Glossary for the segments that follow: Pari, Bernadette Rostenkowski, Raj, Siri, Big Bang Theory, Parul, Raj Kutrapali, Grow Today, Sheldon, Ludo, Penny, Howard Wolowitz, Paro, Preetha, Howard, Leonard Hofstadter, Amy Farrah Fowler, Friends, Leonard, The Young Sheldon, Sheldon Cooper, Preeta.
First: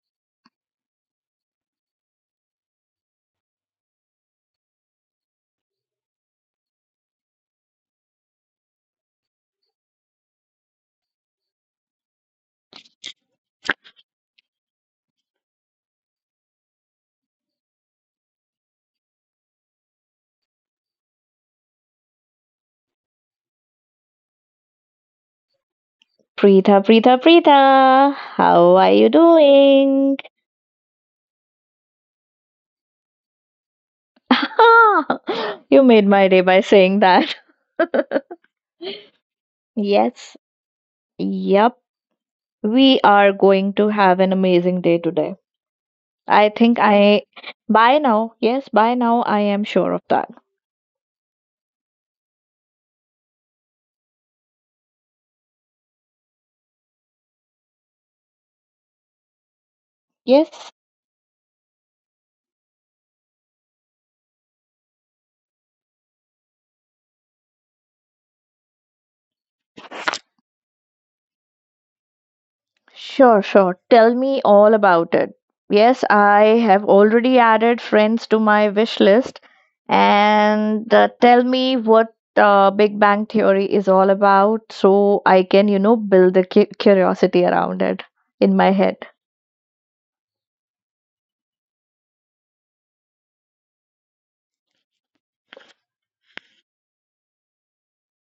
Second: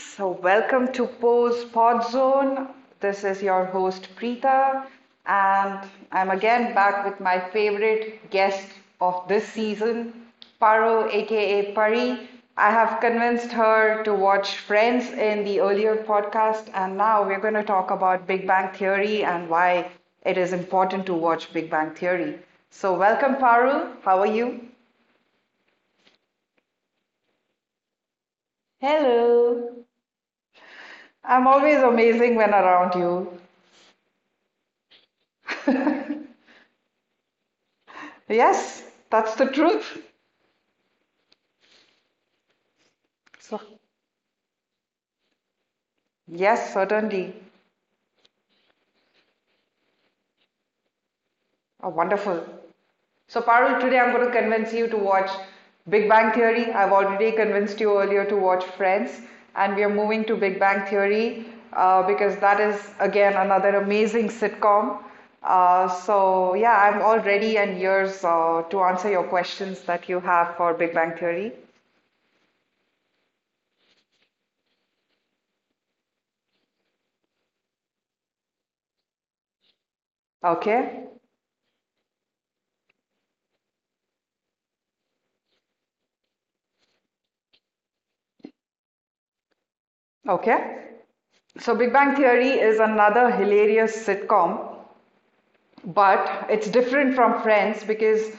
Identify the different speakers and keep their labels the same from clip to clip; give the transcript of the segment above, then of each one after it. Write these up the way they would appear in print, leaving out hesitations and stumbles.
Speaker 1: So welcome to Pose Pod Zone. This is your host, Preeta, and I'm again back with my favorite guest of this season, Paro, aka Pari. I have convinced her to watch Friends in the earlier podcast, and now we're going to talk about Big Bang Theory and why it is important to watch Big Bang Theory. So, welcome, Paru. How are you?
Speaker 2: Preetha, Preetha, Preetha, how are you
Speaker 1: Hello.
Speaker 2: doing?
Speaker 1: I'm always amazing when around you.
Speaker 2: You made my day by saying that.
Speaker 1: Yes, that's the truth.
Speaker 2: Yes, yep, we are
Speaker 1: So,
Speaker 2: going to have an amazing day today. I
Speaker 1: yes,
Speaker 2: think I,
Speaker 1: certainly.
Speaker 2: by now, yes, by now, I am sure of that.
Speaker 1: Oh, wonderful. So, Parul, today I'm going to convince you to watch Big Bang Theory. I've already convinced you earlier to watch Friends, and we are moving to Big
Speaker 2: Yes.
Speaker 1: Bang Theory because that is, again, another amazing sitcom. Yeah, I'm all ready and yours to answer your questions that you have for Big Bang Theory.
Speaker 2: Sure, sure. Tell me all about it. Yes, I have already added friends to my wish list. And
Speaker 1: Okay,
Speaker 2: tell me what Big Bang Theory is all about so I can, you know, build the curiosity around it in my head.
Speaker 1: okay. So, Big Bang Theory is another hilarious sitcom but it's different from Friends because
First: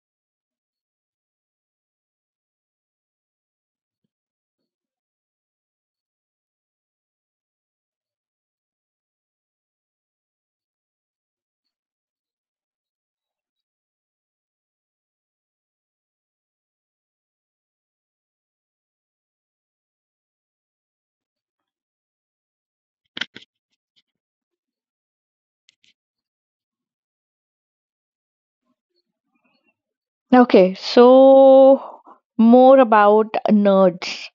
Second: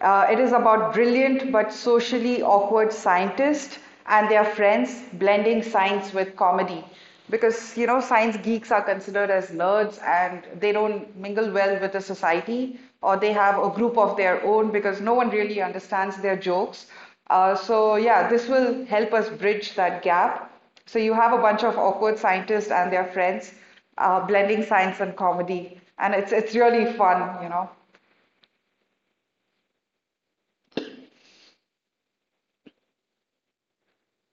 Speaker 1: it is about brilliant but socially awkward scientists and their friends blending science with comedy. Because science geeks are considered as nerds and they don't mingle well with the society or they have a group of their own because no one really understands their jokes. So, yeah, this will help us bridge that gap. So, you have a bunch of awkward scientists and their friends blending science and comedy, and it's really fun.
Speaker 2: Okay, so more about nerds.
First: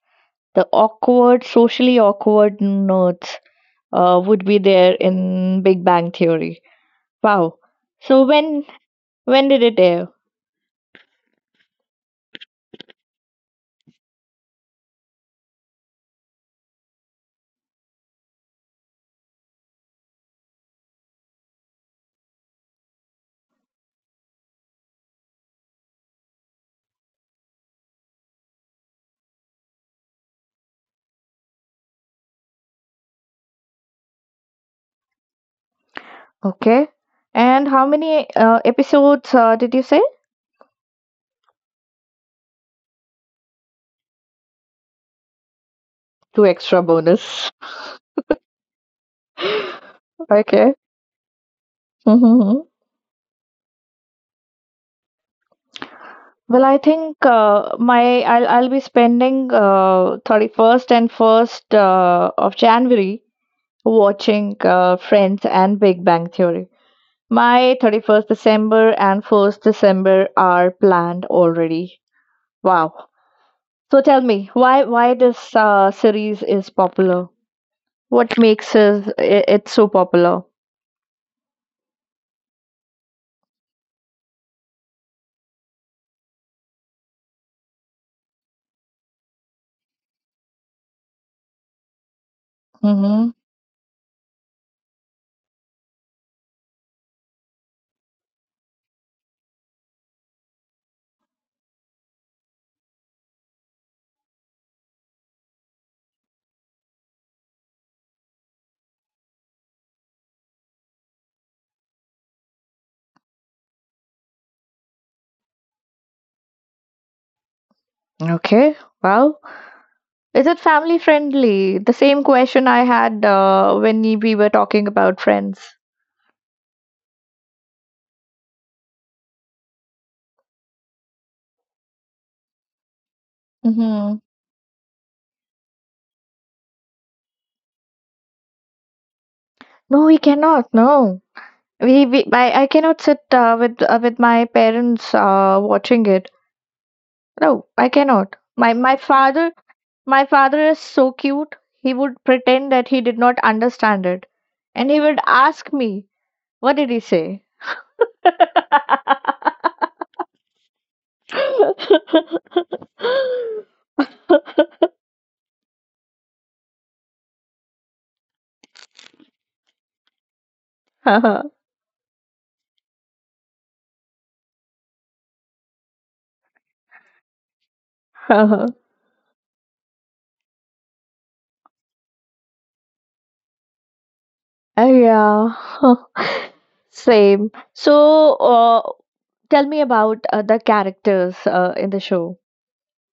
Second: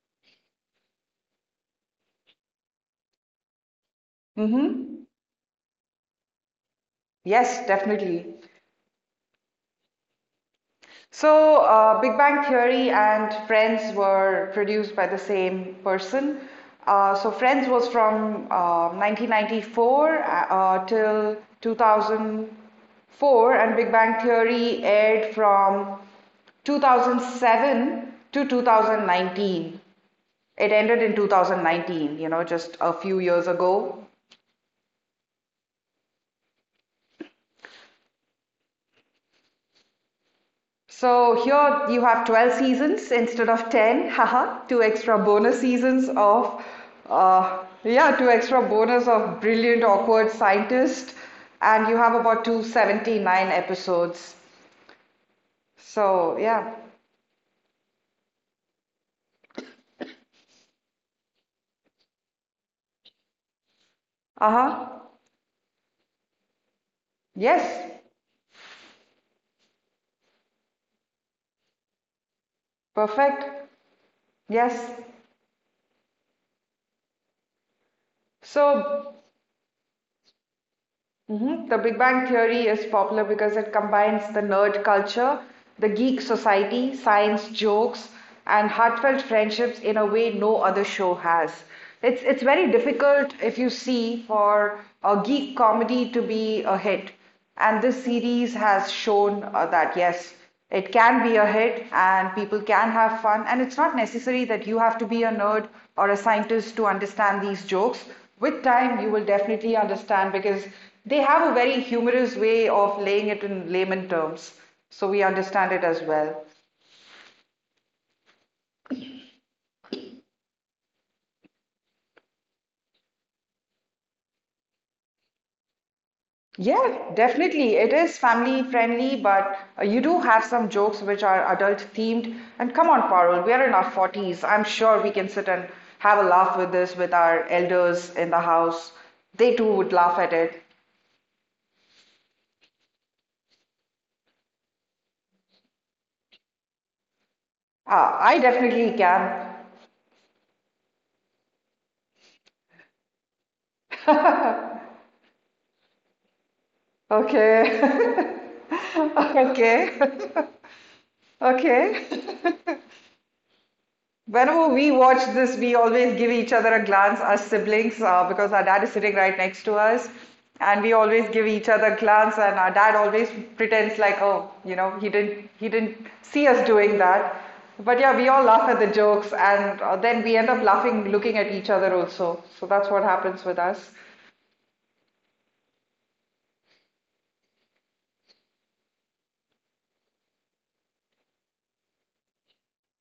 Speaker 2: The awkward, socially awkward nerds would be there
Speaker 1: Hmm.
Speaker 2: in Big Bang Theory. Wow.
Speaker 1: Yes,
Speaker 2: So
Speaker 1: definitely.
Speaker 2: when did it air?
Speaker 1: So, Big Bang Theory and Friends were produced by the same person. So, Friends was from 1994 till 2004, and Big Bang Theory aired from 2007 to 2019. It ended in 2019, just a few years ago.
Speaker 2: Okay. And how many episodes did you say?
Speaker 1: So here you have 12 seasons instead of 10. Haha, two extra bonus seasons
Speaker 2: Two
Speaker 1: of,
Speaker 2: extra bonus.
Speaker 1: yeah, two extra bonus of Brilliant Awkward
Speaker 2: Okay.
Speaker 1: Scientist. And you have about
Speaker 2: Hmm,
Speaker 1: 279 episodes. So,
Speaker 2: well, I
Speaker 1: yeah.
Speaker 2: think my I'll be spending 31st and 1st of January watching
Speaker 1: Uh huh.
Speaker 2: Friends and Big Bang Theory. My
Speaker 1: Yes.
Speaker 2: 31st December and 1st December are planned already. Wow.
Speaker 1: Perfect.
Speaker 2: So tell me, why
Speaker 1: Yes.
Speaker 2: why this series is popular? What makes it,
Speaker 1: So,
Speaker 2: it so popular?
Speaker 1: mhm. The Big Bang Theory is popular because it combines the nerd culture, the geek society, science jokes, and heartfelt friendships in a way no other show has. It's very
Speaker 2: Mm-hmm.
Speaker 1: difficult if you see for a geek comedy to be a hit, and this series has shown that yes, it can be a hit and people can have fun, and it's not necessary that you have to be a nerd or a scientist to understand these jokes. With time, you will definitely understand because they have a very humorous way of laying it in layman terms, so we understand it as well.
Speaker 2: Okay. Wow. Is it family friendly? The same question I had when we were talking about friends.
Speaker 1: Yeah, definitely. It is family friendly, but you do have some jokes which are adult themed. And come on, Parul, we are in our
Speaker 2: Mm-hmm.
Speaker 1: 40s. I'm sure we can sit and have a laugh with this with our elders in the house. They too would
Speaker 2: No, we
Speaker 1: laugh at
Speaker 2: cannot.
Speaker 1: it.
Speaker 2: No, I cannot sit with my parents watching it. No, I
Speaker 1: Ah,
Speaker 2: cannot.
Speaker 1: I
Speaker 2: My
Speaker 1: definitely can.
Speaker 2: father my father is so cute. He would pretend that he did not understand it, and he would ask me, "What did he say?"
Speaker 1: Okay. Okay. Okay. Whenever we watch this, we always give each other a glance, us siblings, because our dad is sitting right next to us. And we always give each other a glance, and our dad always pretends like, oh, he didn't see us doing that. But yeah, we all
Speaker 2: Uh,
Speaker 1: laugh at the jokes, and then we end up laughing, looking at each other also. So that's what happens with us.
Speaker 2: yeah. Same. So, tell me about the characters in the show.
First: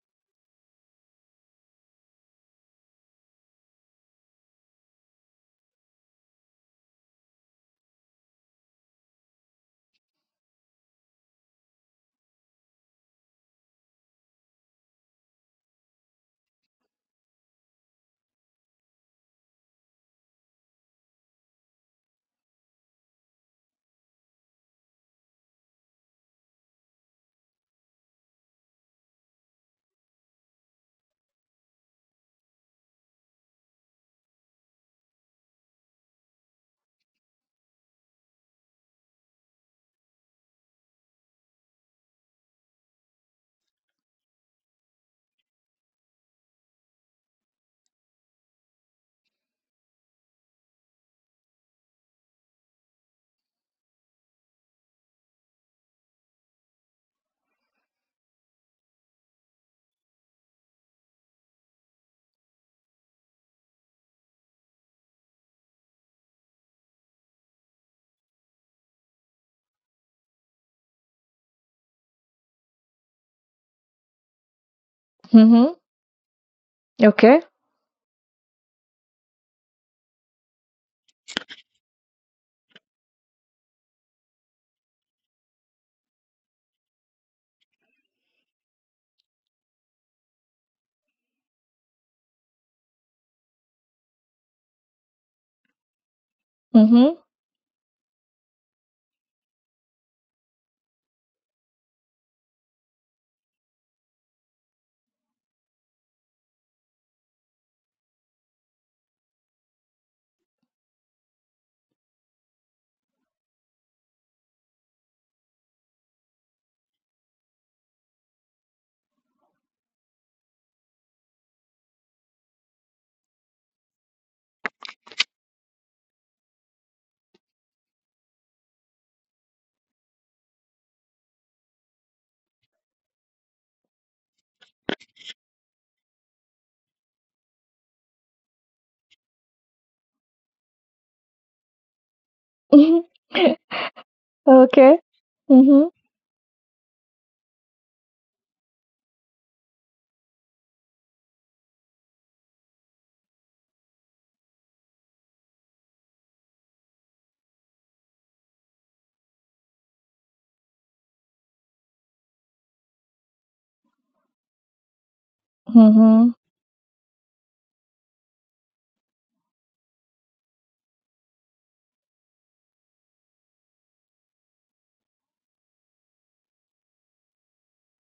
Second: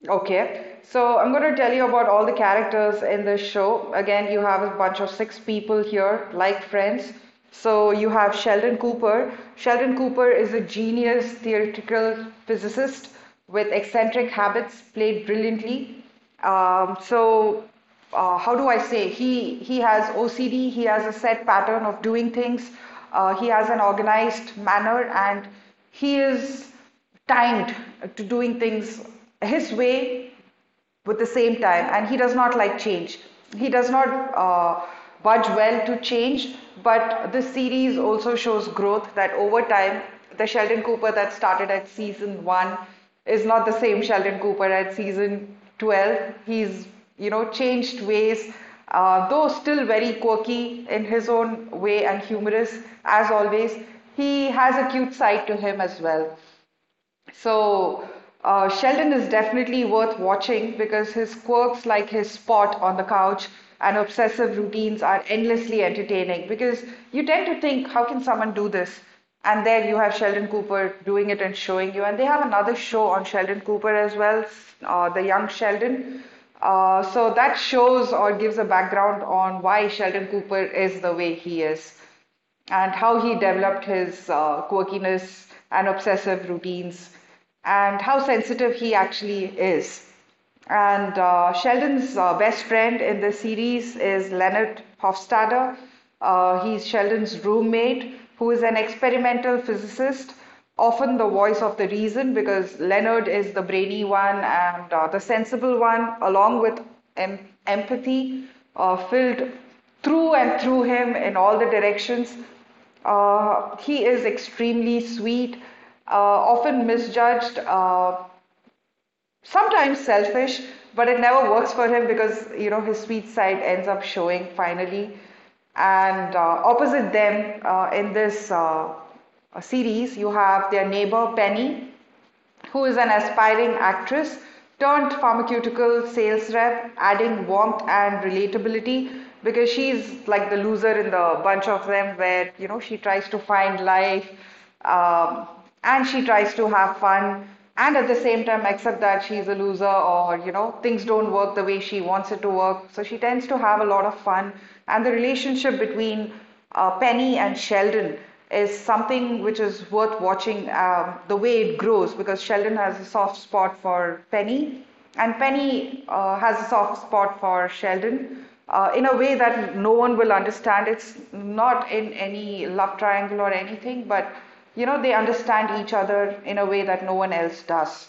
Speaker 1: Okay, so I'm going to tell you about all the characters in this show. Again, you have a bunch of six people here, like Friends. So you have Sheldon Cooper. Sheldon Cooper is a genius theoretical physicist with eccentric habits, played brilliantly. Um, so how do I say? He has OCD. He has a set pattern of doing things. He has an organized manner, and he is timed to doing things his way with the same time, and he does not like change. He does not uh, budge well to change, but this series also shows growth that over time, the Sheldon Cooper that started at season 1 is not the same Sheldon Cooper at season 12. He's changed ways, though still very quirky in his own way and humorous as always. He has a cute side to him as well. So Sheldon is definitely worth watching because his quirks, like his spot on the couch and obsessive routines, are endlessly entertaining. Because you tend to think, how can someone do this? And there you have Sheldon Cooper doing it and showing you. And they have another show on Sheldon Cooper as well, The Young
Speaker 2: Mm-hmm.
Speaker 1: Sheldon. So
Speaker 2: Okay.
Speaker 1: that shows or gives a background on why Sheldon Cooper is the way he is, and how he developed his quirkiness and obsessive routines, and how sensitive he actually is. And Sheldon's best friend in the series is Leonard Hofstadter. He's
Speaker 2: Mm-hmm.
Speaker 1: Sheldon's roommate, who is an experimental physicist, often the voice of the reason, because Leonard is the brainy one and the sensible one, along with em- empathy filled through and through him in all the directions. He is extremely sweet, often misjudged, sometimes selfish, but it never works for him because you know his sweet side ends up showing finally. And opposite them in this series, you have their neighbor Penny, who is an aspiring actress turned pharmaceutical sales rep, adding warmth and relatability because she's like the loser in the bunch of them, where you know she tries to find life,
Speaker 2: Okay.
Speaker 1: um,
Speaker 2: Mm-hmm.
Speaker 1: and she tries to have fun, and at the same time accept that she's a loser, or you know things don't work the way she wants it to work, so she tends to have a lot of fun. And the relationship between Penny and Sheldon is something which is worth watching, the way it grows, because Sheldon has a soft spot for Penny, and Penny
Speaker 2: Mm-hmm.
Speaker 1: has a soft spot for Sheldon in a way that no one will understand. It's not in any love triangle or anything, but you know, they understand each other in a way that no one else does.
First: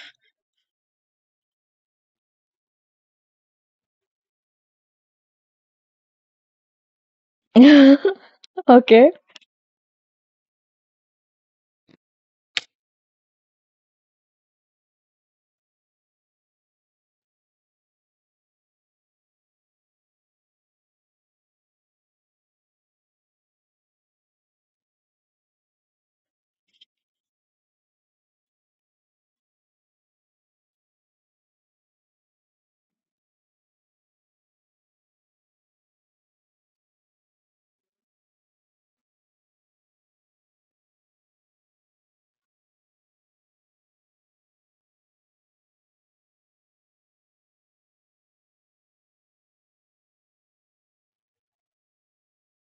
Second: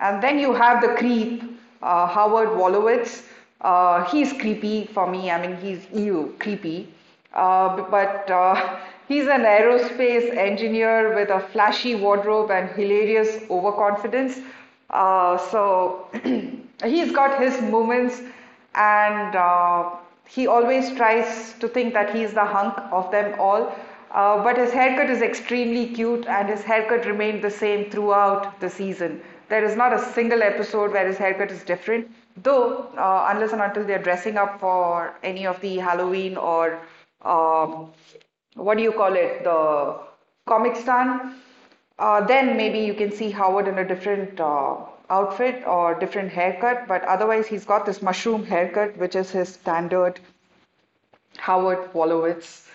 Speaker 1: And then you have the creep, Howard Wolowitz. He's creepy for me. I mean, he's ew, creepy. Uh, but uh,
Speaker 2: Okay.
Speaker 1: he's an aerospace engineer with a flashy wardrobe and hilarious overconfidence. So he's got his moments, and he always tries to think that he is the hunk of them all. But his haircut is extremely cute, and his haircut remained the same throughout the season. There is not a single episode where his haircut is different, though, unless and until they're dressing up for any of the Halloween or um, what do you call it, the comic stand, then maybe you can see Howard in a different outfit or different haircut, but otherwise he's got this mushroom haircut, which is his standard Howard Wolowitz.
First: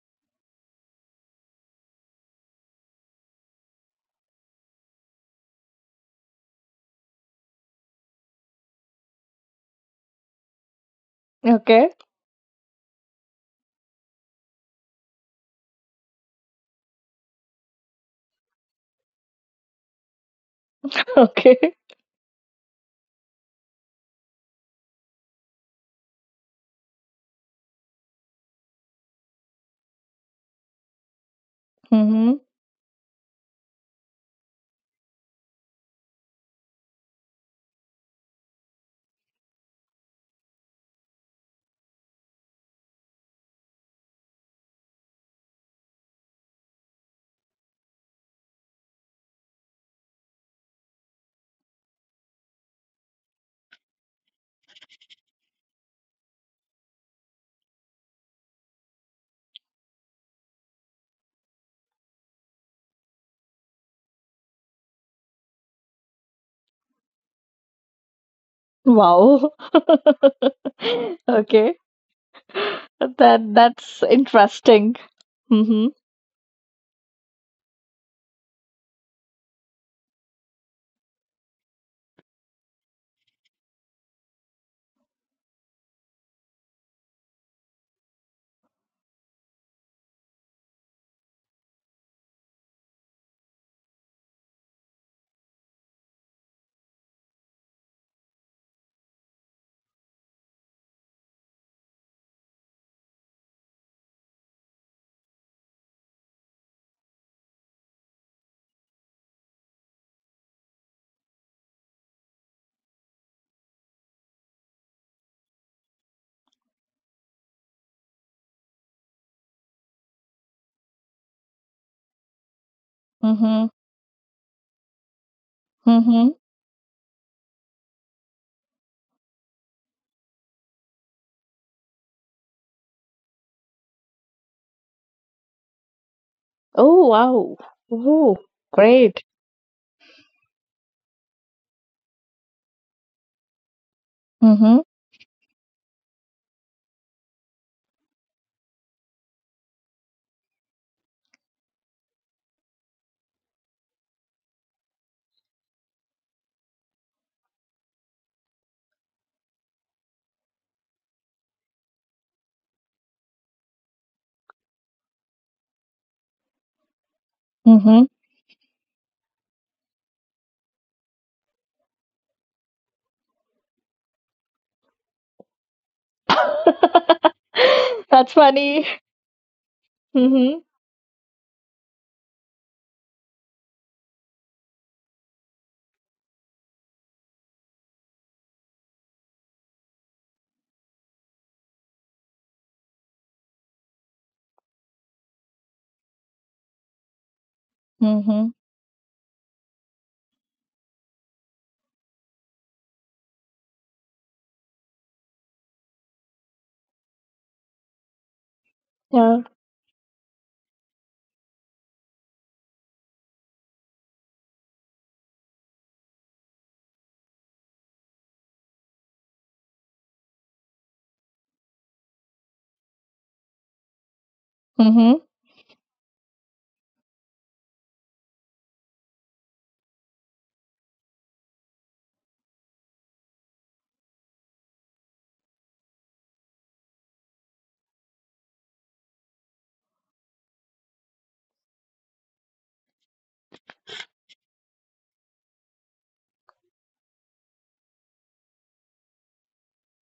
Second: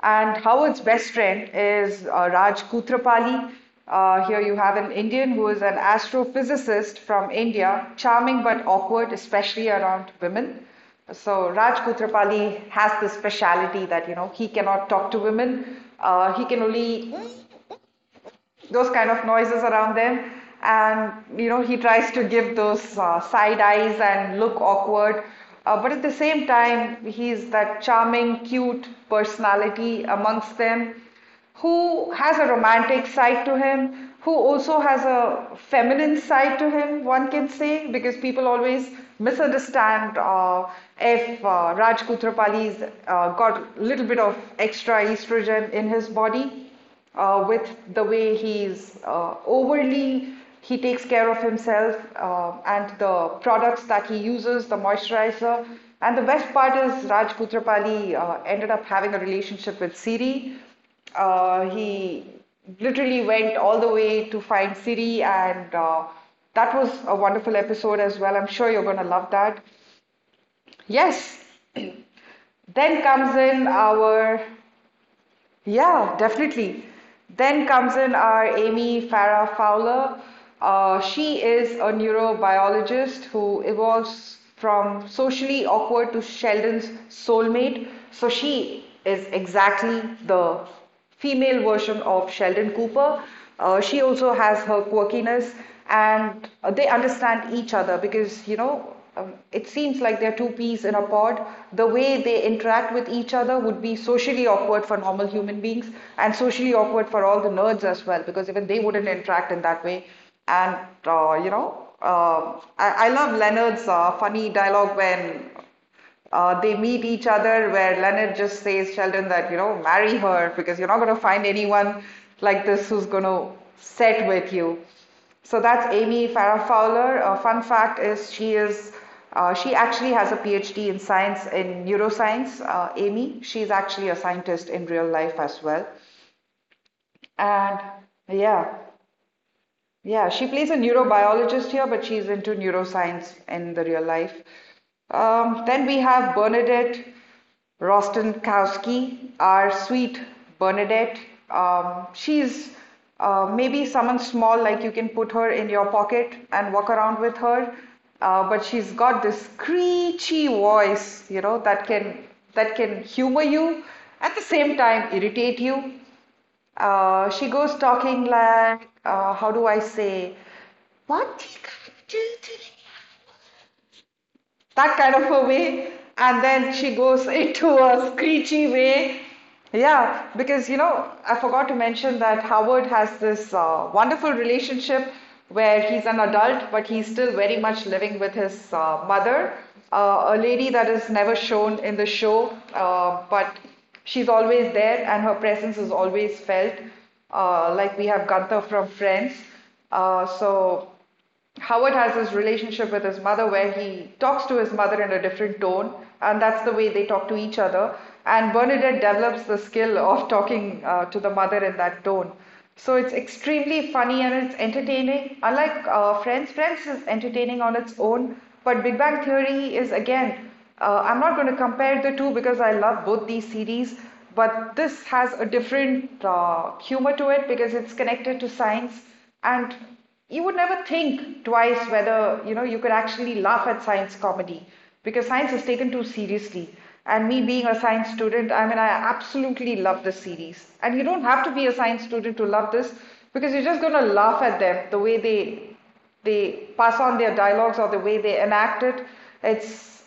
Speaker 1: And Howard's best friend is Raj Kutrapali. Here you have an Indian who is an astrophysicist from India, charming but awkward, especially around women. So Raj
Speaker 2: Okay.
Speaker 1: Kutrapali has this speciality that you know he cannot talk to women. He can only those kind of noises around them, and you know
Speaker 2: Okay.
Speaker 1: he tries to give those side eyes and look awkward, but at the same time he's that charming cute personality amongst them, who
Speaker 2: Mm-hmm.
Speaker 1: has a romantic side to him, who also has a feminine side to him, one can say, because people always misunderstand if Raj Kutrapali's got a little bit of extra estrogen in his body, with the way he's overly he takes care of himself, and the products that he uses, the moisturizer. And the best part is Raj Putrapali ended up having a relationship with Siri. He literally went all the way to find Siri, and that was a wonderful episode as well. I'm sure you're going to love
Speaker 2: Wow.
Speaker 1: that. Yes.
Speaker 2: Okay.
Speaker 1: then comes
Speaker 2: That
Speaker 1: in
Speaker 2: that's
Speaker 1: our
Speaker 2: interesting. Mm-hmm.
Speaker 1: Yeah, definitely. Then comes in our Amy Farrah Fowler. She is a neurobiologist who evolves from socially awkward to Sheldon's soulmate. So she is exactly the female version of Sheldon Cooper. She also has her quirkiness, and they understand each other because it seems like they're two peas in a pod. The way they interact with each other would be socially awkward for normal human beings, and socially awkward for all the nerds as well, because even they wouldn't interact in that way. And I love Leonard's funny dialogue when they meet each other, where Leonard just says, Sheldon, marry her because you're not going to find anyone like this who's going to
Speaker 2: Mm-hmm.
Speaker 1: set with you. So that's Amy
Speaker 2: Mm-hmm.
Speaker 1: Farrah Fowler. A fun fact is she actually has a PhD in science in neuroscience. Amy, she's actually a scientist in real life as well.
Speaker 2: Oh wow.
Speaker 1: And
Speaker 2: Oh,
Speaker 1: yeah,
Speaker 2: great.
Speaker 1: yeah, she plays a neurobiologist here, but she's into neuroscience in the real life.
Speaker 2: Mm-hmm.
Speaker 1: Then we have Bernadette Rostenkowski, our sweet Bernadette. She's maybe someone small, like you can put her in your pocket and walk around with her. But she's got this screechy voice, you know, that can humor you, at the same time irritate you. She goes
Speaker 2: Mhm.
Speaker 1: talking like, how do I say? What did I do today? That kind of a way, and then she goes into a
Speaker 2: That's
Speaker 1: screechy
Speaker 2: funny.
Speaker 1: way. Yeah, because
Speaker 2: Mhm.
Speaker 1: I forgot to mention that Howard has this wonderful relationship where he's an adult but he's still very much living with his mother, a lady that is never shown in the show, but she's always there and her presence is always felt, like we have
Speaker 2: Mhm.
Speaker 1: Gunther from Friends. So Howard has his relationship with his mother where he talks to his mother in a different tone, and that's the way they talk to each other. And Bernadette develops
Speaker 2: Yeah.
Speaker 1: the skill of talking to the mother in that tone. So it's extremely funny and it's entertaining. Unlike Friends, Friends is entertaining on its own, but Big Bang Theory is again, I'm not going to compare the two because I love both these series, but this
Speaker 2: Mhm.
Speaker 1: has a different humor to it because it's connected to science. And you would never think twice whether you could actually laugh at science comedy because science is taken too seriously. And me being a science student, I mean, I absolutely love this series. And you don't have to be a science student to love this because you're just going to laugh at them the way they pass on their dialogues or the way they enact it. It's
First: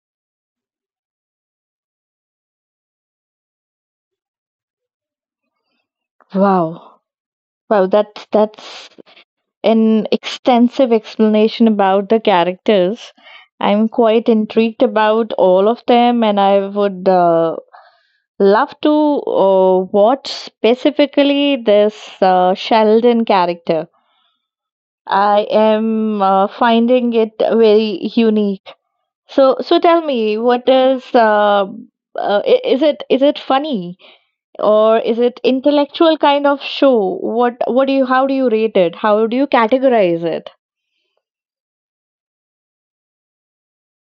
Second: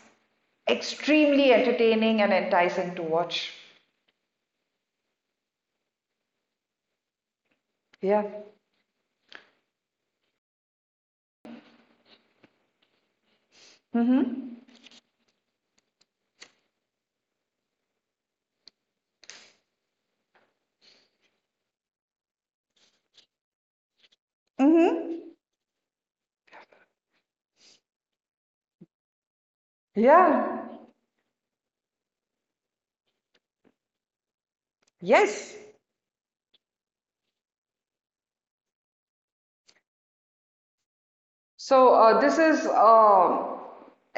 Speaker 1: extremely entertaining and enticing to watch.
Speaker 2: Wow. Wow,
Speaker 1: Yeah.
Speaker 2: that that's an extensive explanation about the characters. I'm quite
Speaker 1: Mm-hmm.
Speaker 2: intrigued about all of them, and I would love to watch specifically this Sheldon character.
Speaker 1: Mm-hmm.
Speaker 2: I am finding it very unique. So, so tell me, what
Speaker 1: Yeah.
Speaker 2: is is it funny or is it
Speaker 1: Yes.
Speaker 2: intellectual kind of show? What do you how do you rate it? How do you categorize it?
Speaker 1: So this is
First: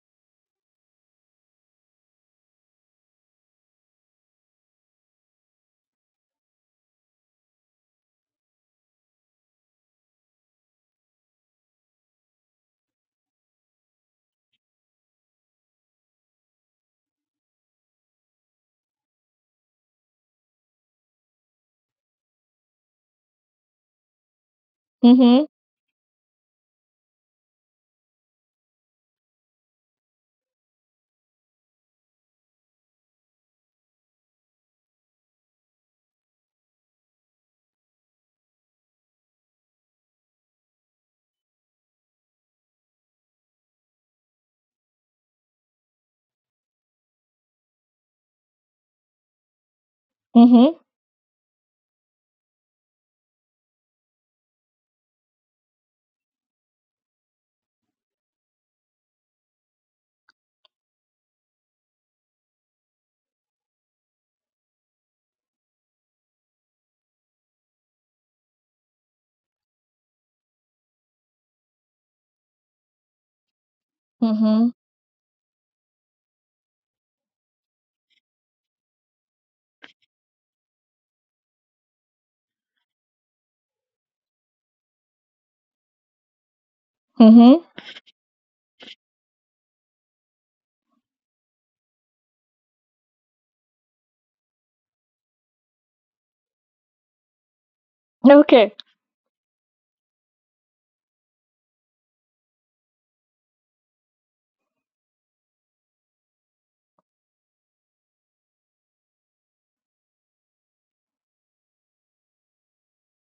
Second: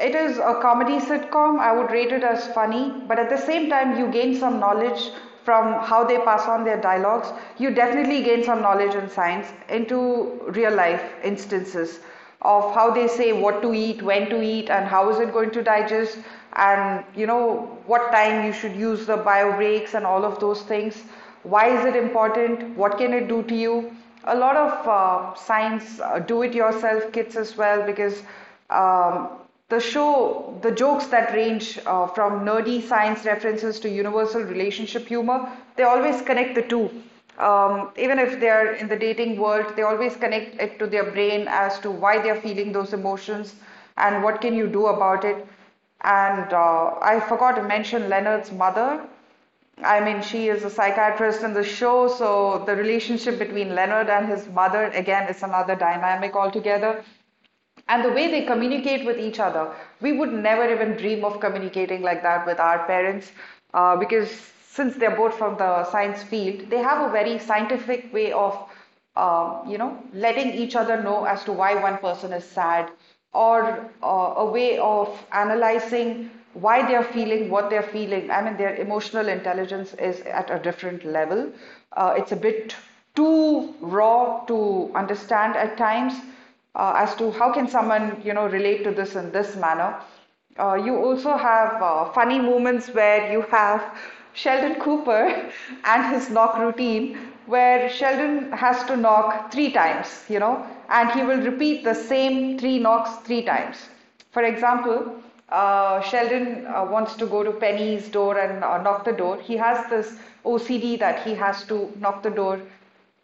Speaker 1: it is a comedy sitcom. I would rate it as funny, but at the same time, you gain some knowledge from how they pass on their dialogues. You definitely gain some knowledge in science into real life instances of how they say what to eat, when to eat, and how is it going to digest, and you know what time you should use the bio breaks and all of those things. Why is it important? What can it do to you? A lot of
Speaker 2: Mm-hmm.
Speaker 1: science do-it-yourself kits as well because um, the jokes that range from nerdy science references to universal relationship humor. They always connect the two. Even if they are in the dating world, they always connect it to their brain as to why they are feeling those emotions and what can you do about it. And I forgot to mention Leonard's mother. I mean, she is a
Speaker 2: Mm-hmm.
Speaker 1: psychiatrist in the show, so the relationship between Leonard and his mother, again, is another dynamic altogether, and the way they communicate with each other, we would never even dream of communicating like that with our parents, because since they're both from the science field, they have a very scientific way of letting each other know as to why one person is sad, or a
Speaker 2: Mm-hmm.
Speaker 1: way of analyzing why they're feeling what they're feeling. I mean, their emotional intelligence is at a different level. It's a bit too raw to understand at times, as to how
Speaker 2: Mm-hmm.
Speaker 1: can someone, you know, relate to this in this manner. You also have funny moments where you have Sheldon Cooper and his knock routine, where Sheldon
Speaker 2: Okay.
Speaker 1: has to knock three times, you know, and he will repeat the same three knocks three times. For example, Sheldon wants to go to Penny's door and knock the door. He has this OCD that he has to knock the door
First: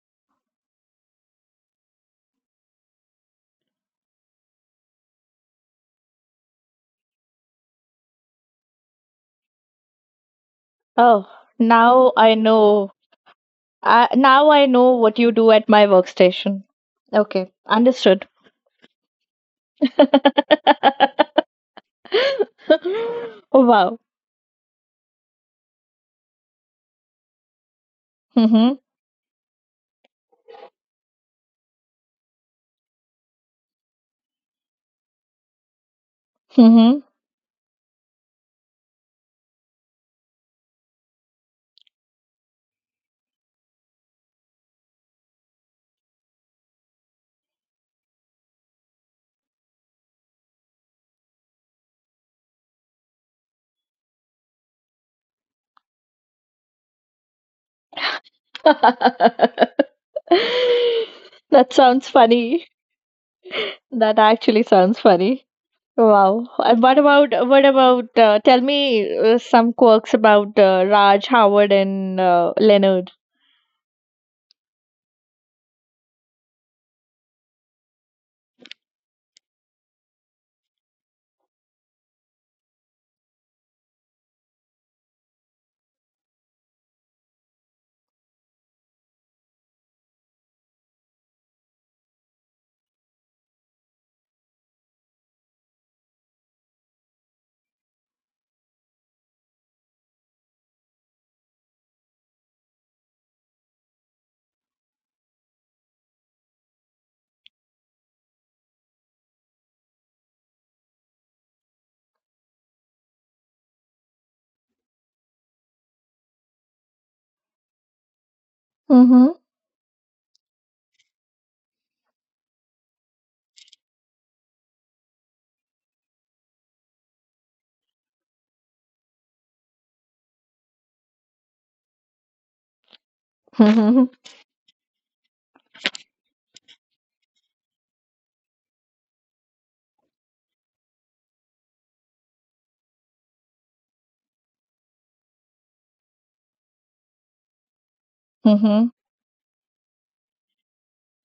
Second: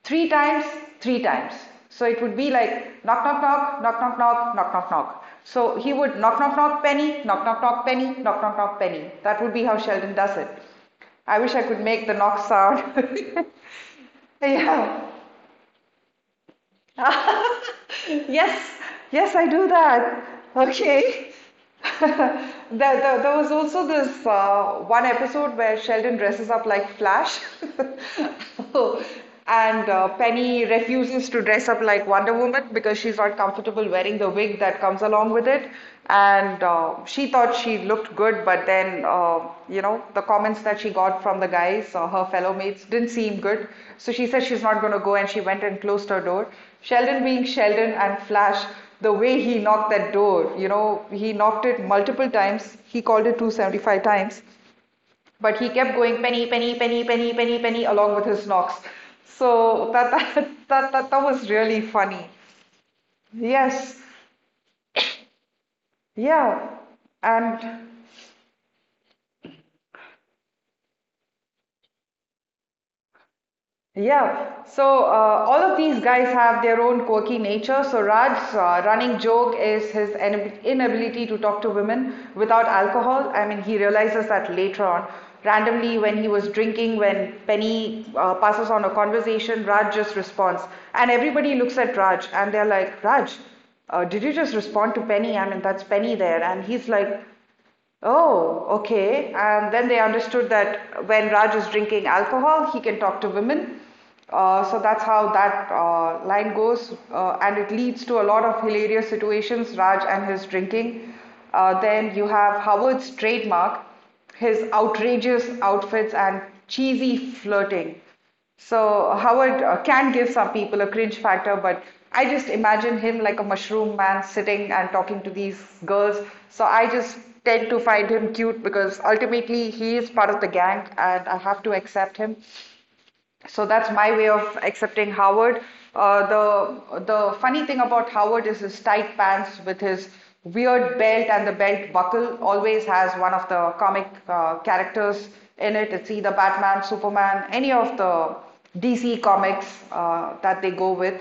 Speaker 1: three times, three times. So it would be like knock, knock, knock, knock, knock, knock, knock, knock, knock. So he would knock, knock, knock, Penny, knock, knock, knock, Penny, knock, knock, knock, Penny. That would be how Sheldon does it.
Speaker 2: Oh,
Speaker 1: I wish I could make
Speaker 2: now
Speaker 1: the
Speaker 2: I
Speaker 1: knock
Speaker 2: know.
Speaker 1: sound.
Speaker 2: Now I know
Speaker 1: Yeah.
Speaker 2: what you do at my workstation. Okay, understood.
Speaker 1: Yes, yes, I do that. Okay. There was also
Speaker 2: Wow.
Speaker 1: this one episode where Sheldon dresses up like Flash,
Speaker 2: Mhm.
Speaker 1: and Penny refuses to dress up like Wonder Woman because she's not comfortable wearing the wig that comes along with it. And
Speaker 2: Mhm.
Speaker 1: she thought she looked good, but then, the comments that she got from the guys, her fellow mates, didn't seem good. So she said she's not going to go, and she went and closed her door. Sheldon, being Sheldon, and Flash, the way he knocked that door, he knocked it multiple times. He called it 275 times, but he kept going Penny, Penny, Penny, Penny, Penny, Penny along with his knocks. So that was
Speaker 2: That
Speaker 1: really
Speaker 2: sounds
Speaker 1: funny.
Speaker 2: funny.
Speaker 1: Yes,
Speaker 2: That actually sounds funny. Wow.
Speaker 1: yeah,
Speaker 2: And what about what
Speaker 1: and.
Speaker 2: about tell me some quirks about Raj, Howard and Leonard.
Speaker 1: Yeah, so all of these guys have their own quirky nature. So Raj's running joke is his inability to talk to women without alcohol. I mean, he realizes that later on. Randomly, when he was drinking, when Penny passes on a conversation, Raj just responds. And everybody looks at Raj and they're like, Raj, did you just respond to Penny? I mean, that's Penny there. And he's like, oh, okay. And then they understood that when Raj is drinking alcohol, he can talk to women. So that's how that line goes, and it leads to a lot of hilarious situations. Raj and his drinking. Then you have Howard's trademark, his outrageous outfits and cheesy flirting. So
Speaker 2: Mhm.
Speaker 1: Howard can give some people a cringe factor, but I just imagine him like a mushroom man sitting and talking to these girls. So I just tend to find him cute because ultimately he is part of the gang and I have to accept him. So that's
Speaker 2: Mhm.
Speaker 1: my way of accepting Howard. The funny thing about Howard is his tight pants with his weird belt, and the belt buckle always has one of the comic characters in it. It's either Batman, Superman, any of the
Speaker 2: Mhm.
Speaker 1: DC comics that they go with.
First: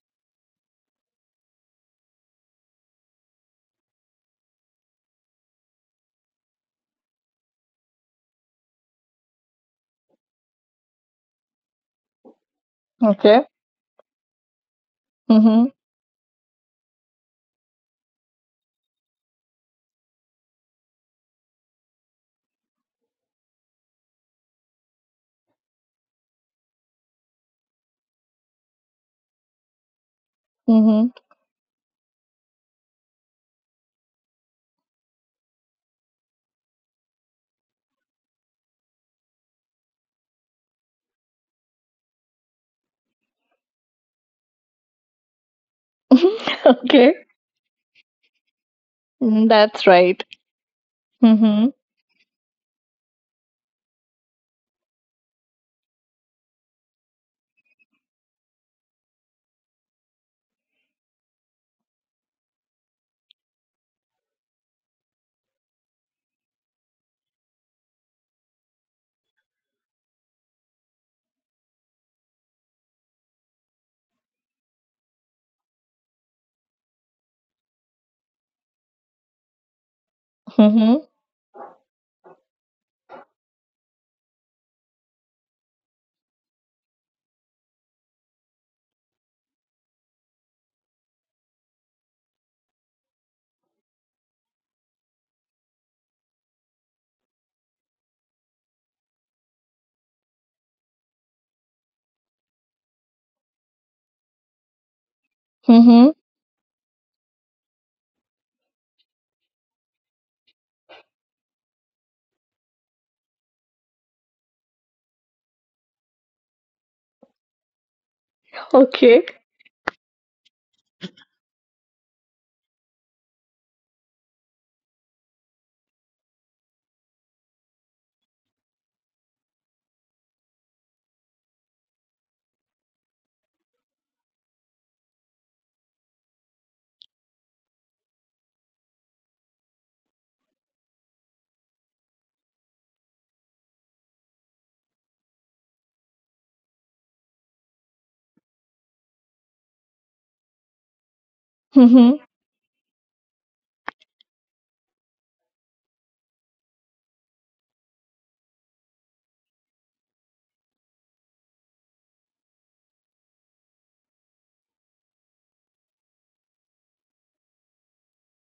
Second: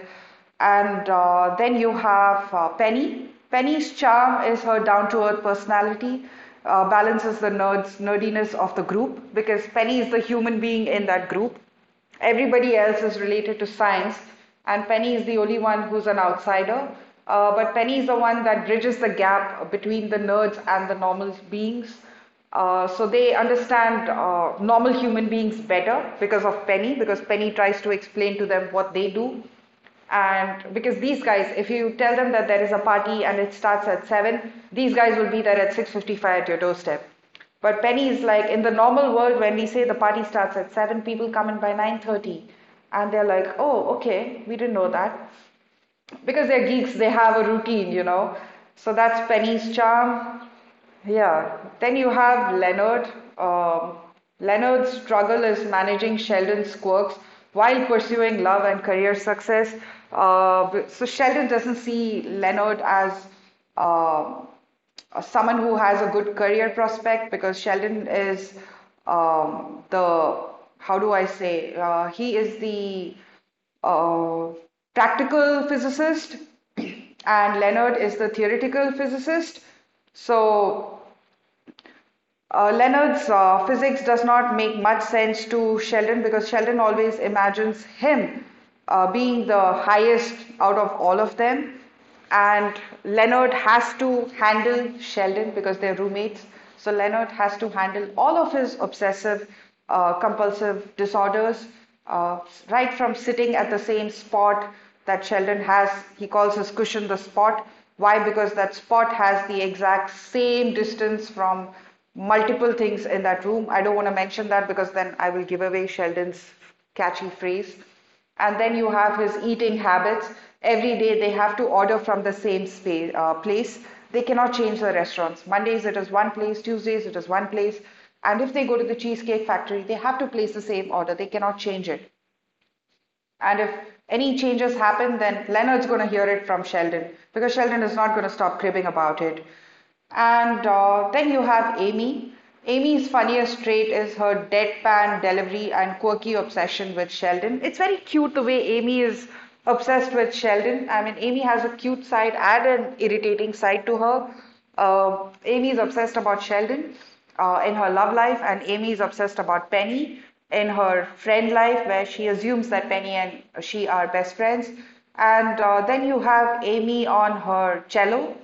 Speaker 1: And then you have Penny. Penny's charm is her down to earth personality, balances the nerdiness of the group because Penny is the human being in that group. Everybody else is
Speaker 2: Okay.
Speaker 1: related to science, and Penny is the only
Speaker 2: Mhm.
Speaker 1: one who's an outsider. But Penny is the one that bridges the gap between the nerds and the normal beings. So they understand normal human beings better because of Penny, because Penny tries to explain to them what they do. And because
Speaker 2: Mhm.
Speaker 1: these guys, if you tell them that there is a party and it starts at 7, these guys will be there at 6:55 at your doorstep. But Penny is like, in the normal world, when we say the party starts at 7, people come in by 9:30, and they're like, "Oh, okay, we didn't know that," because they're geeks. They
Speaker 2: Okay.
Speaker 1: have a routine, you know. So that's
Speaker 2: Mm,
Speaker 1: Penny's
Speaker 2: that's right.
Speaker 1: charm. Yeah.
Speaker 2: Mm-hmm.
Speaker 1: Then you have Leonard. Um, Leonard's struggle is managing Sheldon's quirks while pursuing love and career success. So Sheldon doesn't see Leonard as um someone who has a good career prospect because Sheldon is, the, how do I say? He is the uh, practical physicist and Leonard is the theoretical physicist. So
Speaker 2: Mm-hmm.
Speaker 1: uh, Leonard's physics does not make much sense to Sheldon because Sheldon always imagines him being the highest out of all of them. And Leonard has to handle Sheldon because they're roommates. So Leonard has to handle all of his obsessive, compulsive disorders, uh, right from sitting at the same spot that Sheldon has.
Speaker 2: Mm-hmm.
Speaker 1: He calls his cushion the spot. Why? Because that spot has the exact same distance from multiple things in that room. I don't want to mention that because then I will give away Sheldon's catchy phrase. And then you have
Speaker 2: Okay.
Speaker 1: his eating habits. Every day they have to order from the same space place. They cannot change the restaurants. Mondays it is one place, Tuesdays it is one place. And if they go to the Cheesecake Factory, they have to place the same order. They cannot change it. And if any changes happen, then Leonard's going to hear it from Sheldon because Sheldon is not going to stop cribbing about it. And then you have Amy. Amy's funniest trait is her deadpan delivery and quirky obsession with Sheldon. It's very cute the way Amy is obsessed with Sheldon. I mean, Amy has a cute
Speaker 2: Mm-hmm.
Speaker 1: side and an irritating side to her. Amy is obsessed about Sheldon in her love life, and Amy is obsessed about Penny in her friend life, where she assumes that Penny and she are best friends. And Then you have Amy on her cello.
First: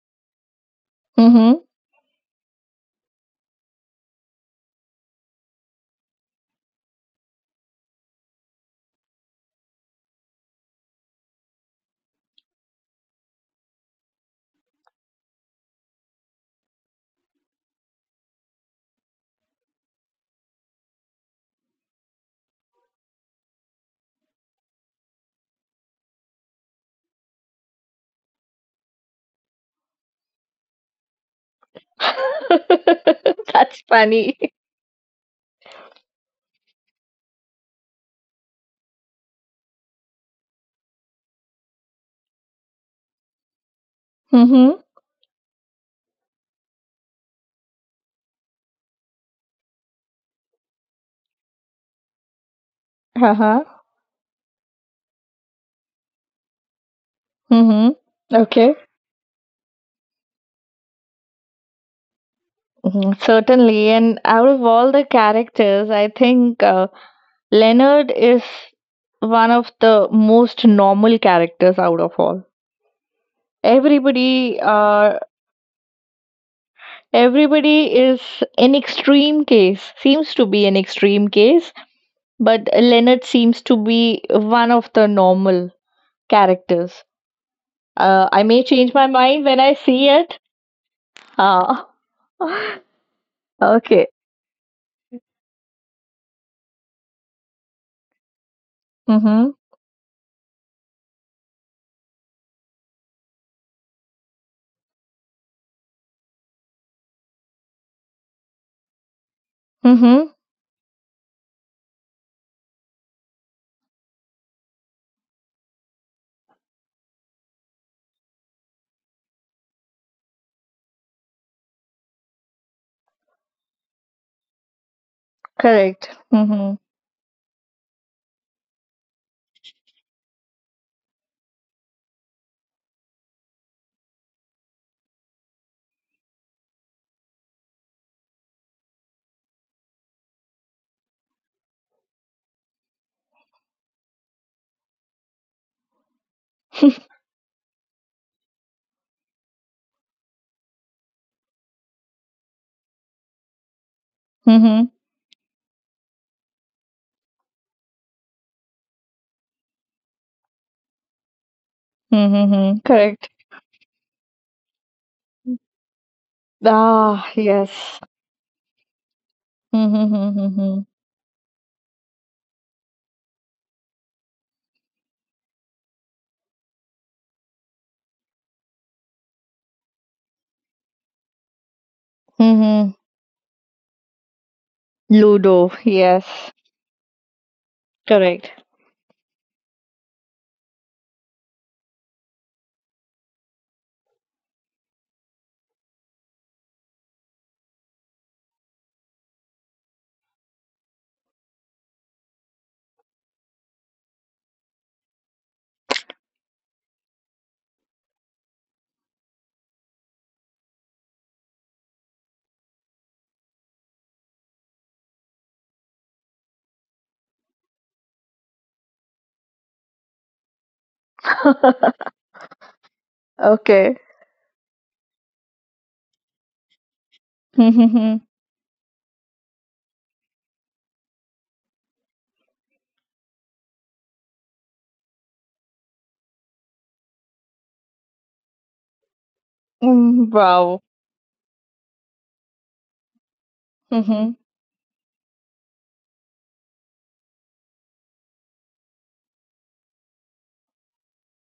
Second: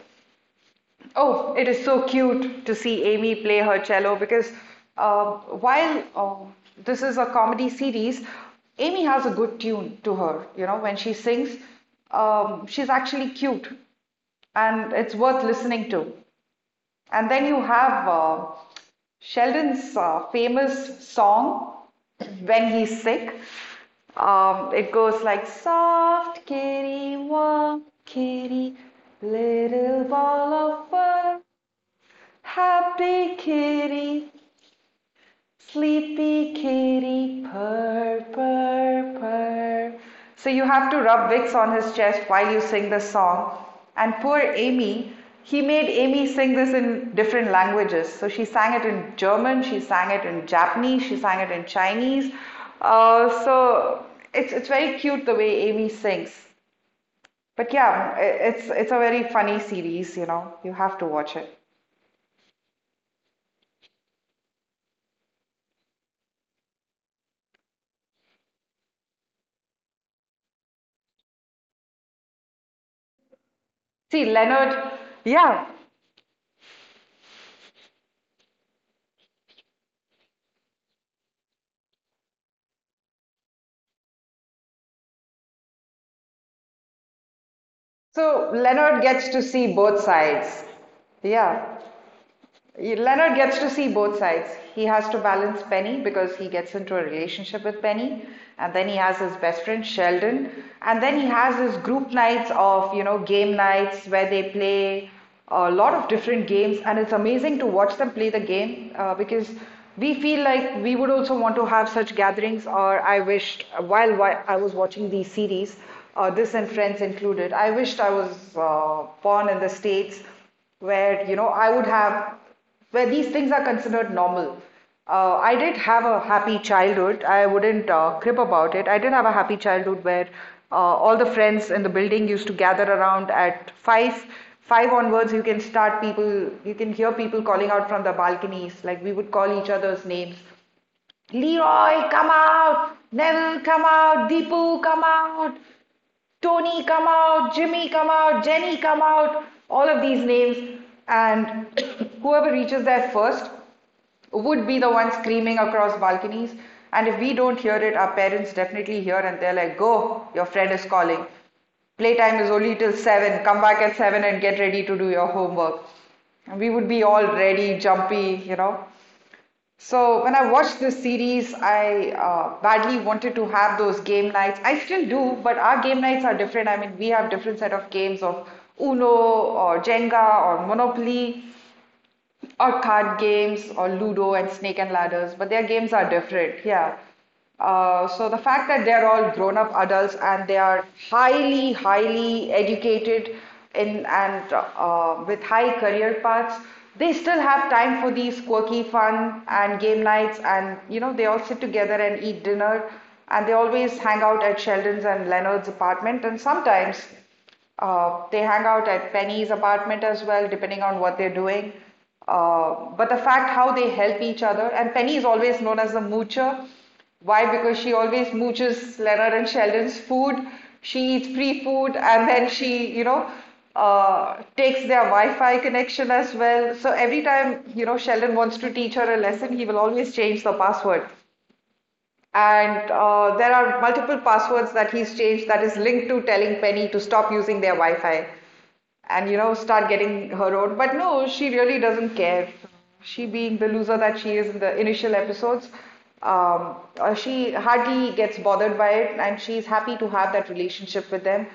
Speaker 1: Oh, it is so cute to see Amy play her cello because uh, while this is a comedy series. Amy has a good tune to her. You know, when she sings, she's actually cute and it's worth listening to. And then you have Sheldon's famous song when he's sick. It goes like soft kitty, warm kitty, little ball of fur,
Speaker 2: Mm-hmm.
Speaker 1: happy
Speaker 2: That's
Speaker 1: kitty,
Speaker 2: funny.
Speaker 1: sleepy kitty, purr, purr, purr. So you have to rub Vicks on his chest while you sing this song. And poor
Speaker 2: Mm-hmm.
Speaker 1: Amy, he made Amy sing this in different languages. So she sang it in German, she sang it in Japanese, she sang it in Chinese. Uh,
Speaker 2: Uh-huh.
Speaker 1: so it's it's very cute the way Amy sings. But
Speaker 2: Mm-hmm.
Speaker 1: yeah, it's
Speaker 2: Okay.
Speaker 1: it's a very funny series, you know. You have to watch it.
Speaker 2: Hmm, certainly. And out of all the characters, I think Leonard is one of the most normal characters out of all.
Speaker 1: See,
Speaker 2: Everybody,
Speaker 1: Leonard,
Speaker 2: uh,
Speaker 1: yeah,
Speaker 2: Everybody is an extreme case. Seems to be an extreme case, but Leonard seems to be one of the normal characters. I
Speaker 1: so
Speaker 2: may change
Speaker 1: Leonard
Speaker 2: my
Speaker 1: gets to
Speaker 2: mind when
Speaker 1: see
Speaker 2: I
Speaker 1: both
Speaker 2: see it.
Speaker 1: sides. Yeah.
Speaker 2: Ah,
Speaker 1: Leonard gets to see
Speaker 2: okay.
Speaker 1: both sides. He has to balance Penny because he gets into a relationship with Penny, and then he has his
Speaker 2: Mhm.
Speaker 1: best friend Sheldon, and then he has his group nights of, you know, game nights where they play a lot of different games, and it's amazing to watch them play the game because we
Speaker 2: Mhm.
Speaker 1: feel like we would also want to have such gatherings, or I wished while I was watching these series, this and Friends included. I wished I was born in the States where, you know, I would have, where these things are considered normal. I did have
Speaker 2: Correct.
Speaker 1: a happy
Speaker 2: Mhm.
Speaker 1: childhood. I wouldn't crib about it. I did have a happy childhood where all the friends in the building used to gather around at five. Five onwards, you can start people, you can hear people calling out from the balconies. Like we would call each other's names: Leroy, come out! Neville, come out! Deepu, come out! Tony, come out, Jimmy, come out, Jenny, come out, all of these names. And whoever reaches there first would be the
Speaker 2: Mhm.
Speaker 1: one screaming across balconies. And if we don't hear it, our parents definitely hear and they're like, go, your friend is calling. Playtime is only
Speaker 2: Mhm.
Speaker 1: till
Speaker 2: Correct.
Speaker 1: 7. Come back at 7 and get ready to do your homework. And we would be all
Speaker 2: Ah,
Speaker 1: ready,
Speaker 2: yes.
Speaker 1: jumpy, you know.
Speaker 2: Mm-hmm.
Speaker 1: So when I watched
Speaker 2: Mm-hmm.
Speaker 1: this series, I badly wanted to have those game nights. I still do, but our game nights are different. I mean, we have different set of games of Uno or Jenga or Monopoly or
Speaker 2: Mm-hmm.
Speaker 1: card games or Ludo and Snake and Ladders, but their
Speaker 2: Ludo,
Speaker 1: games are
Speaker 2: yes.
Speaker 1: different. Yeah. So the
Speaker 2: Correct.
Speaker 1: fact that they're all grown-up adults and they are highly, highly educated in and with high career paths, they still have time for these quirky fun and game nights, and you know they all sit together and eat dinner, and they always hang out at Sheldon's and Leonard's apartment, and sometimes they hang out at Penny's apartment as well, depending on what they're doing. But the fact how they help each other, and Penny is always known as the moocher. Why? Because she always mooches Leonard and Sheldon's food. She eats free food, and then she, you know,
Speaker 2: Okay.
Speaker 1: takes their Wi-Fi connection as well. So every time, you know,
Speaker 2: Mm-hmm.
Speaker 1: Sheldon wants to teach her a lesson, he will always change the password. And There are multiple passwords that he's changed that is linked to telling Penny to stop using their Wi-Fi and, you know, start getting
Speaker 2: Mm,
Speaker 1: her own.
Speaker 2: wow.
Speaker 1: But no, she really doesn't care, she being the loser that she
Speaker 2: Mm-hmm.
Speaker 1: is in the initial episodes. She hardly gets bothered by it and she's happy to have that relationship with them.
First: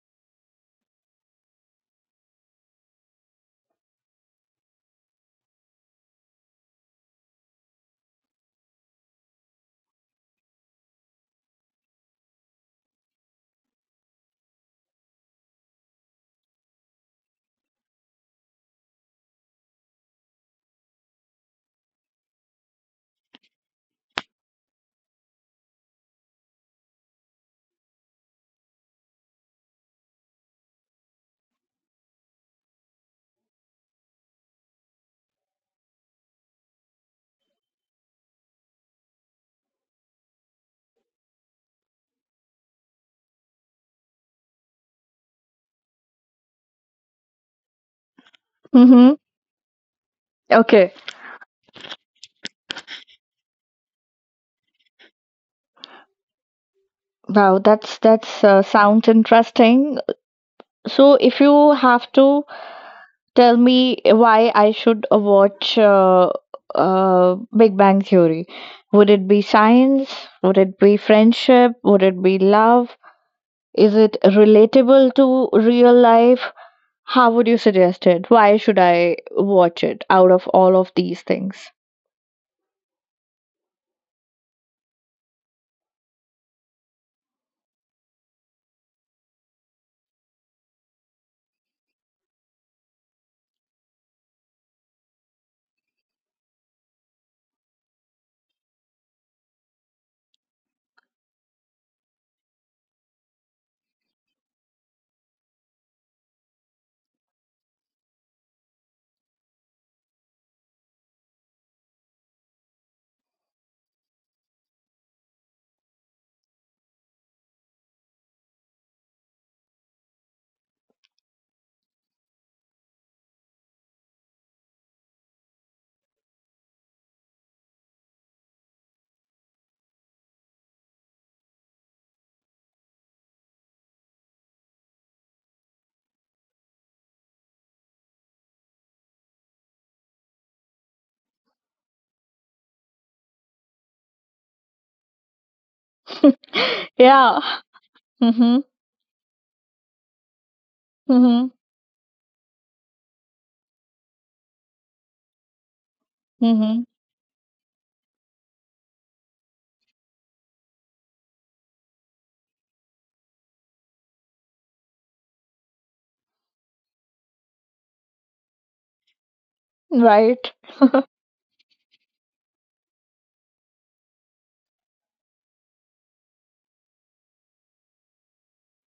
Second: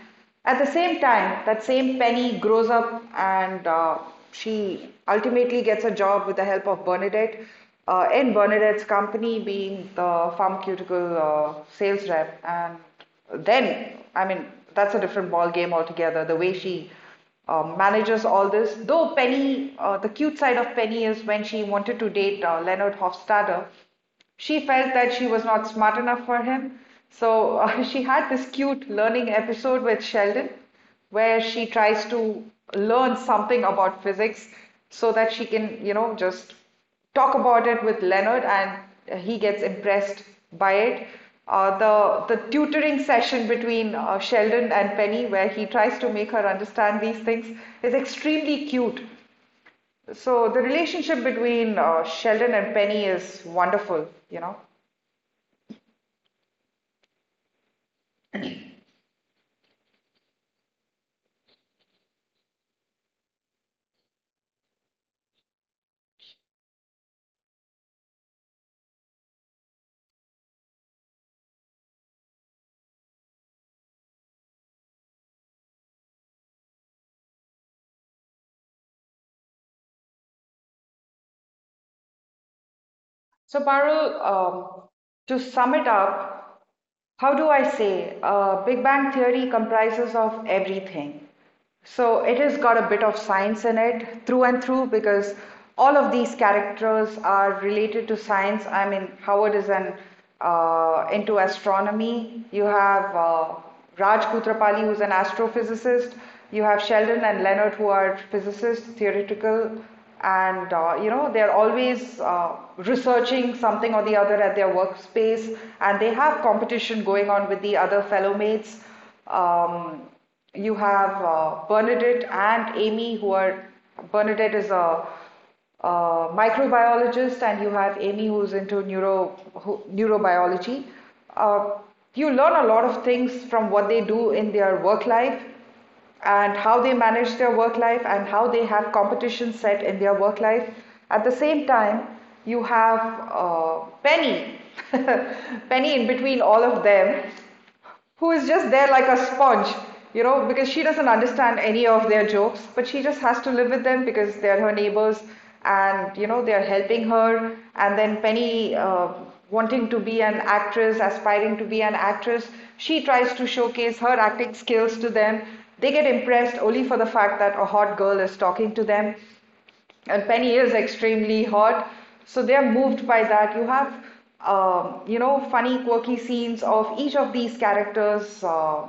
Speaker 1: At the same time, that same Penny grows up and she ultimately gets a job with the help of Bernadette, in Bernadette's company, being the pharmaceutical sales rep. And then, I mean, that's a different ball game altogether. The way she manages all this. Though Penny, the cute side of Penny is when she wanted to date Leonard Hofstadter, she felt that she was not smart enough for him. So she had this cute learning episode with Sheldon, where she tries to learn something about physics so that she can, you know, just talk about it with Leonard and he gets impressed by it. The tutoring session between Sheldon and Penny, where he tries to make her understand these things, is extremely cute.
Speaker 2: Mm-hmm.
Speaker 1: So the
Speaker 2: Okay.
Speaker 1: relationship between Sheldon and Penny is wonderful, you know.
Speaker 2: Wow, that's sounds interesting. So, if you have to tell me why I should watch Big Bang Theory, would it be science? Would it be friendship? Would it be love? Is it relatable to real life? How would you suggest it? Why should I watch it out of all of these things?
Speaker 1: So Parul, to sum it up, how do I say? Big Bang Theory comprises of everything. So it has got a bit of science in it through and through because all of these characters are related to science. I mean, Howard is an into astronomy. You have Raj Kutrapali, who's an astrophysicist. You have Sheldon and Leonard, who are physicists, theoretical, and you know, they're always researching something or the other at their workspace, and they have competition going on with the other fellow mates. Um, you have Bernadette and Amy, who are, Bernadette is a microbiologist, and you have Amy, who's into neurobiology. Uh, you learn a lot of things from what they do in their work life and how they manage their work life and how they have competition set in their work life. At the same time, you have Penny, Penny in between all of them,
Speaker 2: Yeah.
Speaker 1: who is
Speaker 2: Mhm.
Speaker 1: just there like a sponge, you know, because she doesn't
Speaker 2: Mhm.
Speaker 1: understand any of their jokes, but she just has to live with them because they're her neighbors and, you know, they're
Speaker 2: Mhm.
Speaker 1: helping her. And then Penny, wanting to be an actress, aspiring to be an actress, she tries to showcase her acting skills to them. They get impressed only for the fact that a hot girl is talking to them and Penny
Speaker 2: Right.
Speaker 1: is extremely hot, so they are moved by that. You have, you know, funny, quirky scenes of each of these characters'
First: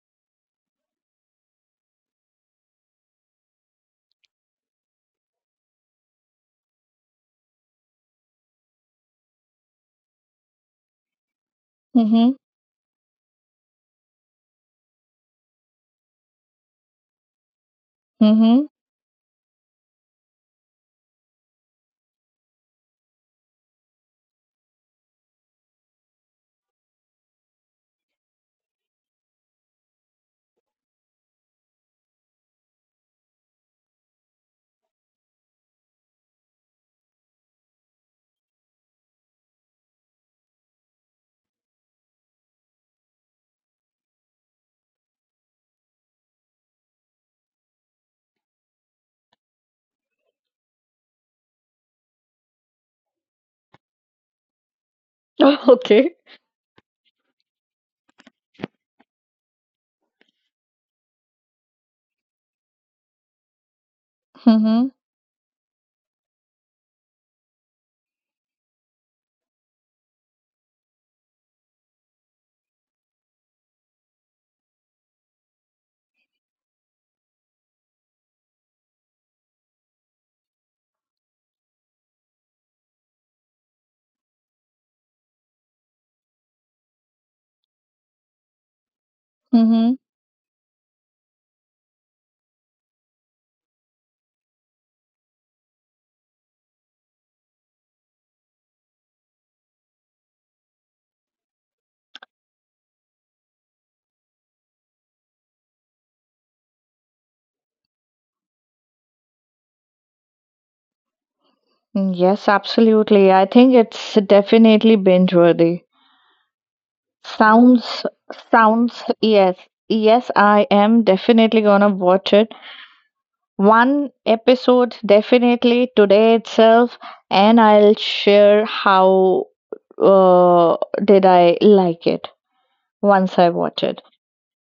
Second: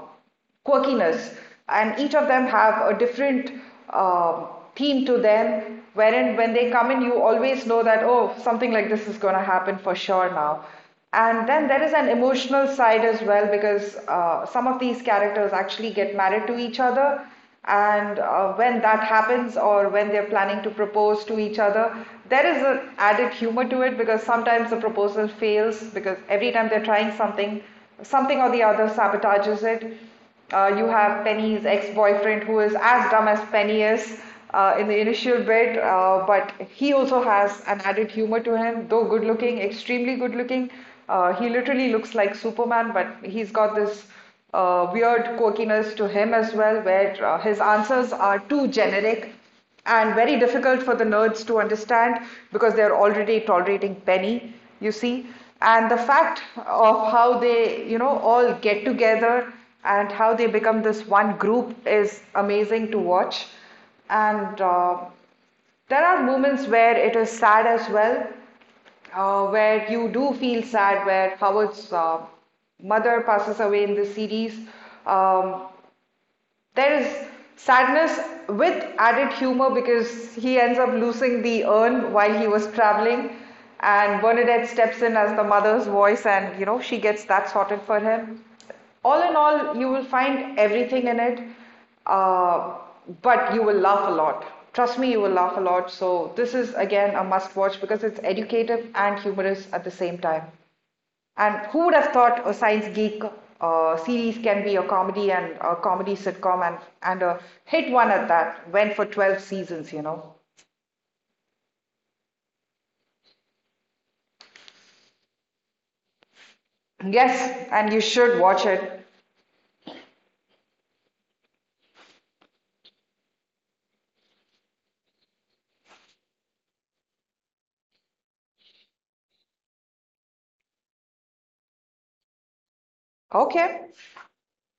Speaker 1: quirkiness, and each of them have a different uh, theme to them. Wherein, when they come in, you always know that oh, something like this is going to happen for sure now. And then there is an
Speaker 2: Mhm.
Speaker 1: emotional side as well because some of these characters actually get married to each other and
Speaker 2: Mhm.
Speaker 1: when that happens, or when they're planning to propose to each other, there is an added humor to it because sometimes the proposal fails because every time they're trying something, something or the other sabotages it. You have Penny's ex-boyfriend who is as dumb as Penny is in the initial bit, but he also has an added humor to him, though good looking, extremely good looking. He literally looks like Superman, but he's got this weird quirkiness to him as well, where his answers are too generic and very difficult for the nerds to understand because they're already tolerating Penny, you see. And the
Speaker 2: Okay.
Speaker 1: fact of how they, you know, all get together and how they become this one group is amazing to watch. And
Speaker 2: Mhm.
Speaker 1: There are moments where it is sad as well, where you do feel sad, where Howard's mother passes away in the series. Um, there is sadness with added humor because he ends up losing the urn while he was traveling, and Bernadette steps in as the mother's voice, and you know, she gets that sorted for him. All in all, you
Speaker 2: Mhm.
Speaker 1: will find everything in it, uh, but you will laugh a lot. Trust me, you will laugh a lot. So, this is again a must watch because it's educative and humorous at the same time. And who would have thought a science geek series can be a comedy and a comedy sitcom and a hit one at that? Went for 12 seasons, you know.
Speaker 2: Mm, yes, absolutely. I think it's definitely binge worthy.
Speaker 1: Yes, and you
Speaker 2: Sounds,
Speaker 1: should watch it.
Speaker 2: yes. Yes, I am definitely gonna watch it. One episode definitely today itself, and I'll share how uh, did I like it once I watch
Speaker 1: Okay,
Speaker 2: it.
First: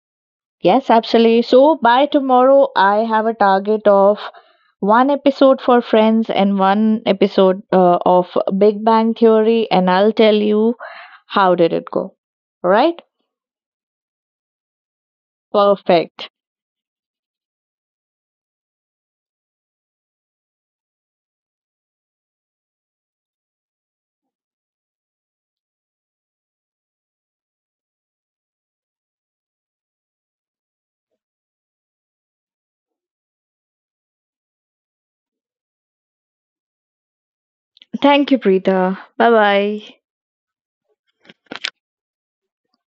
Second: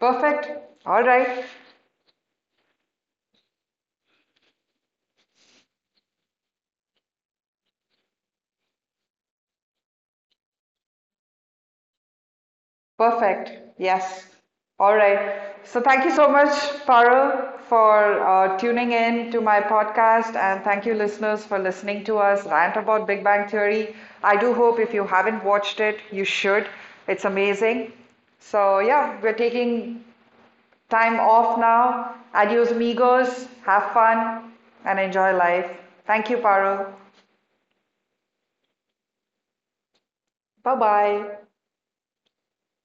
Speaker 1: perfect.
Speaker 2: Yes,
Speaker 1: All
Speaker 2: absolutely.
Speaker 1: right.
Speaker 2: So by tomorrow, I have a target of one episode for Friends and one episode of Big Bang Theory, and I'll tell you how did it go. All right?
Speaker 1: Perfect. Yes. All right. So thank you so
Speaker 2: Perfect.
Speaker 1: much, Parul, for tuning in to my podcast, and thank you, listeners, for listening to us rant about Big Bang Theory. I do hope if you haven't watched it, you should. It's amazing. So yeah, we're taking time off now. Adios, amigos. Have fun and enjoy life. Thank you, Parul.
Speaker 2: Thank you, Preeta. Bye bye.
Speaker 1: Bye bye.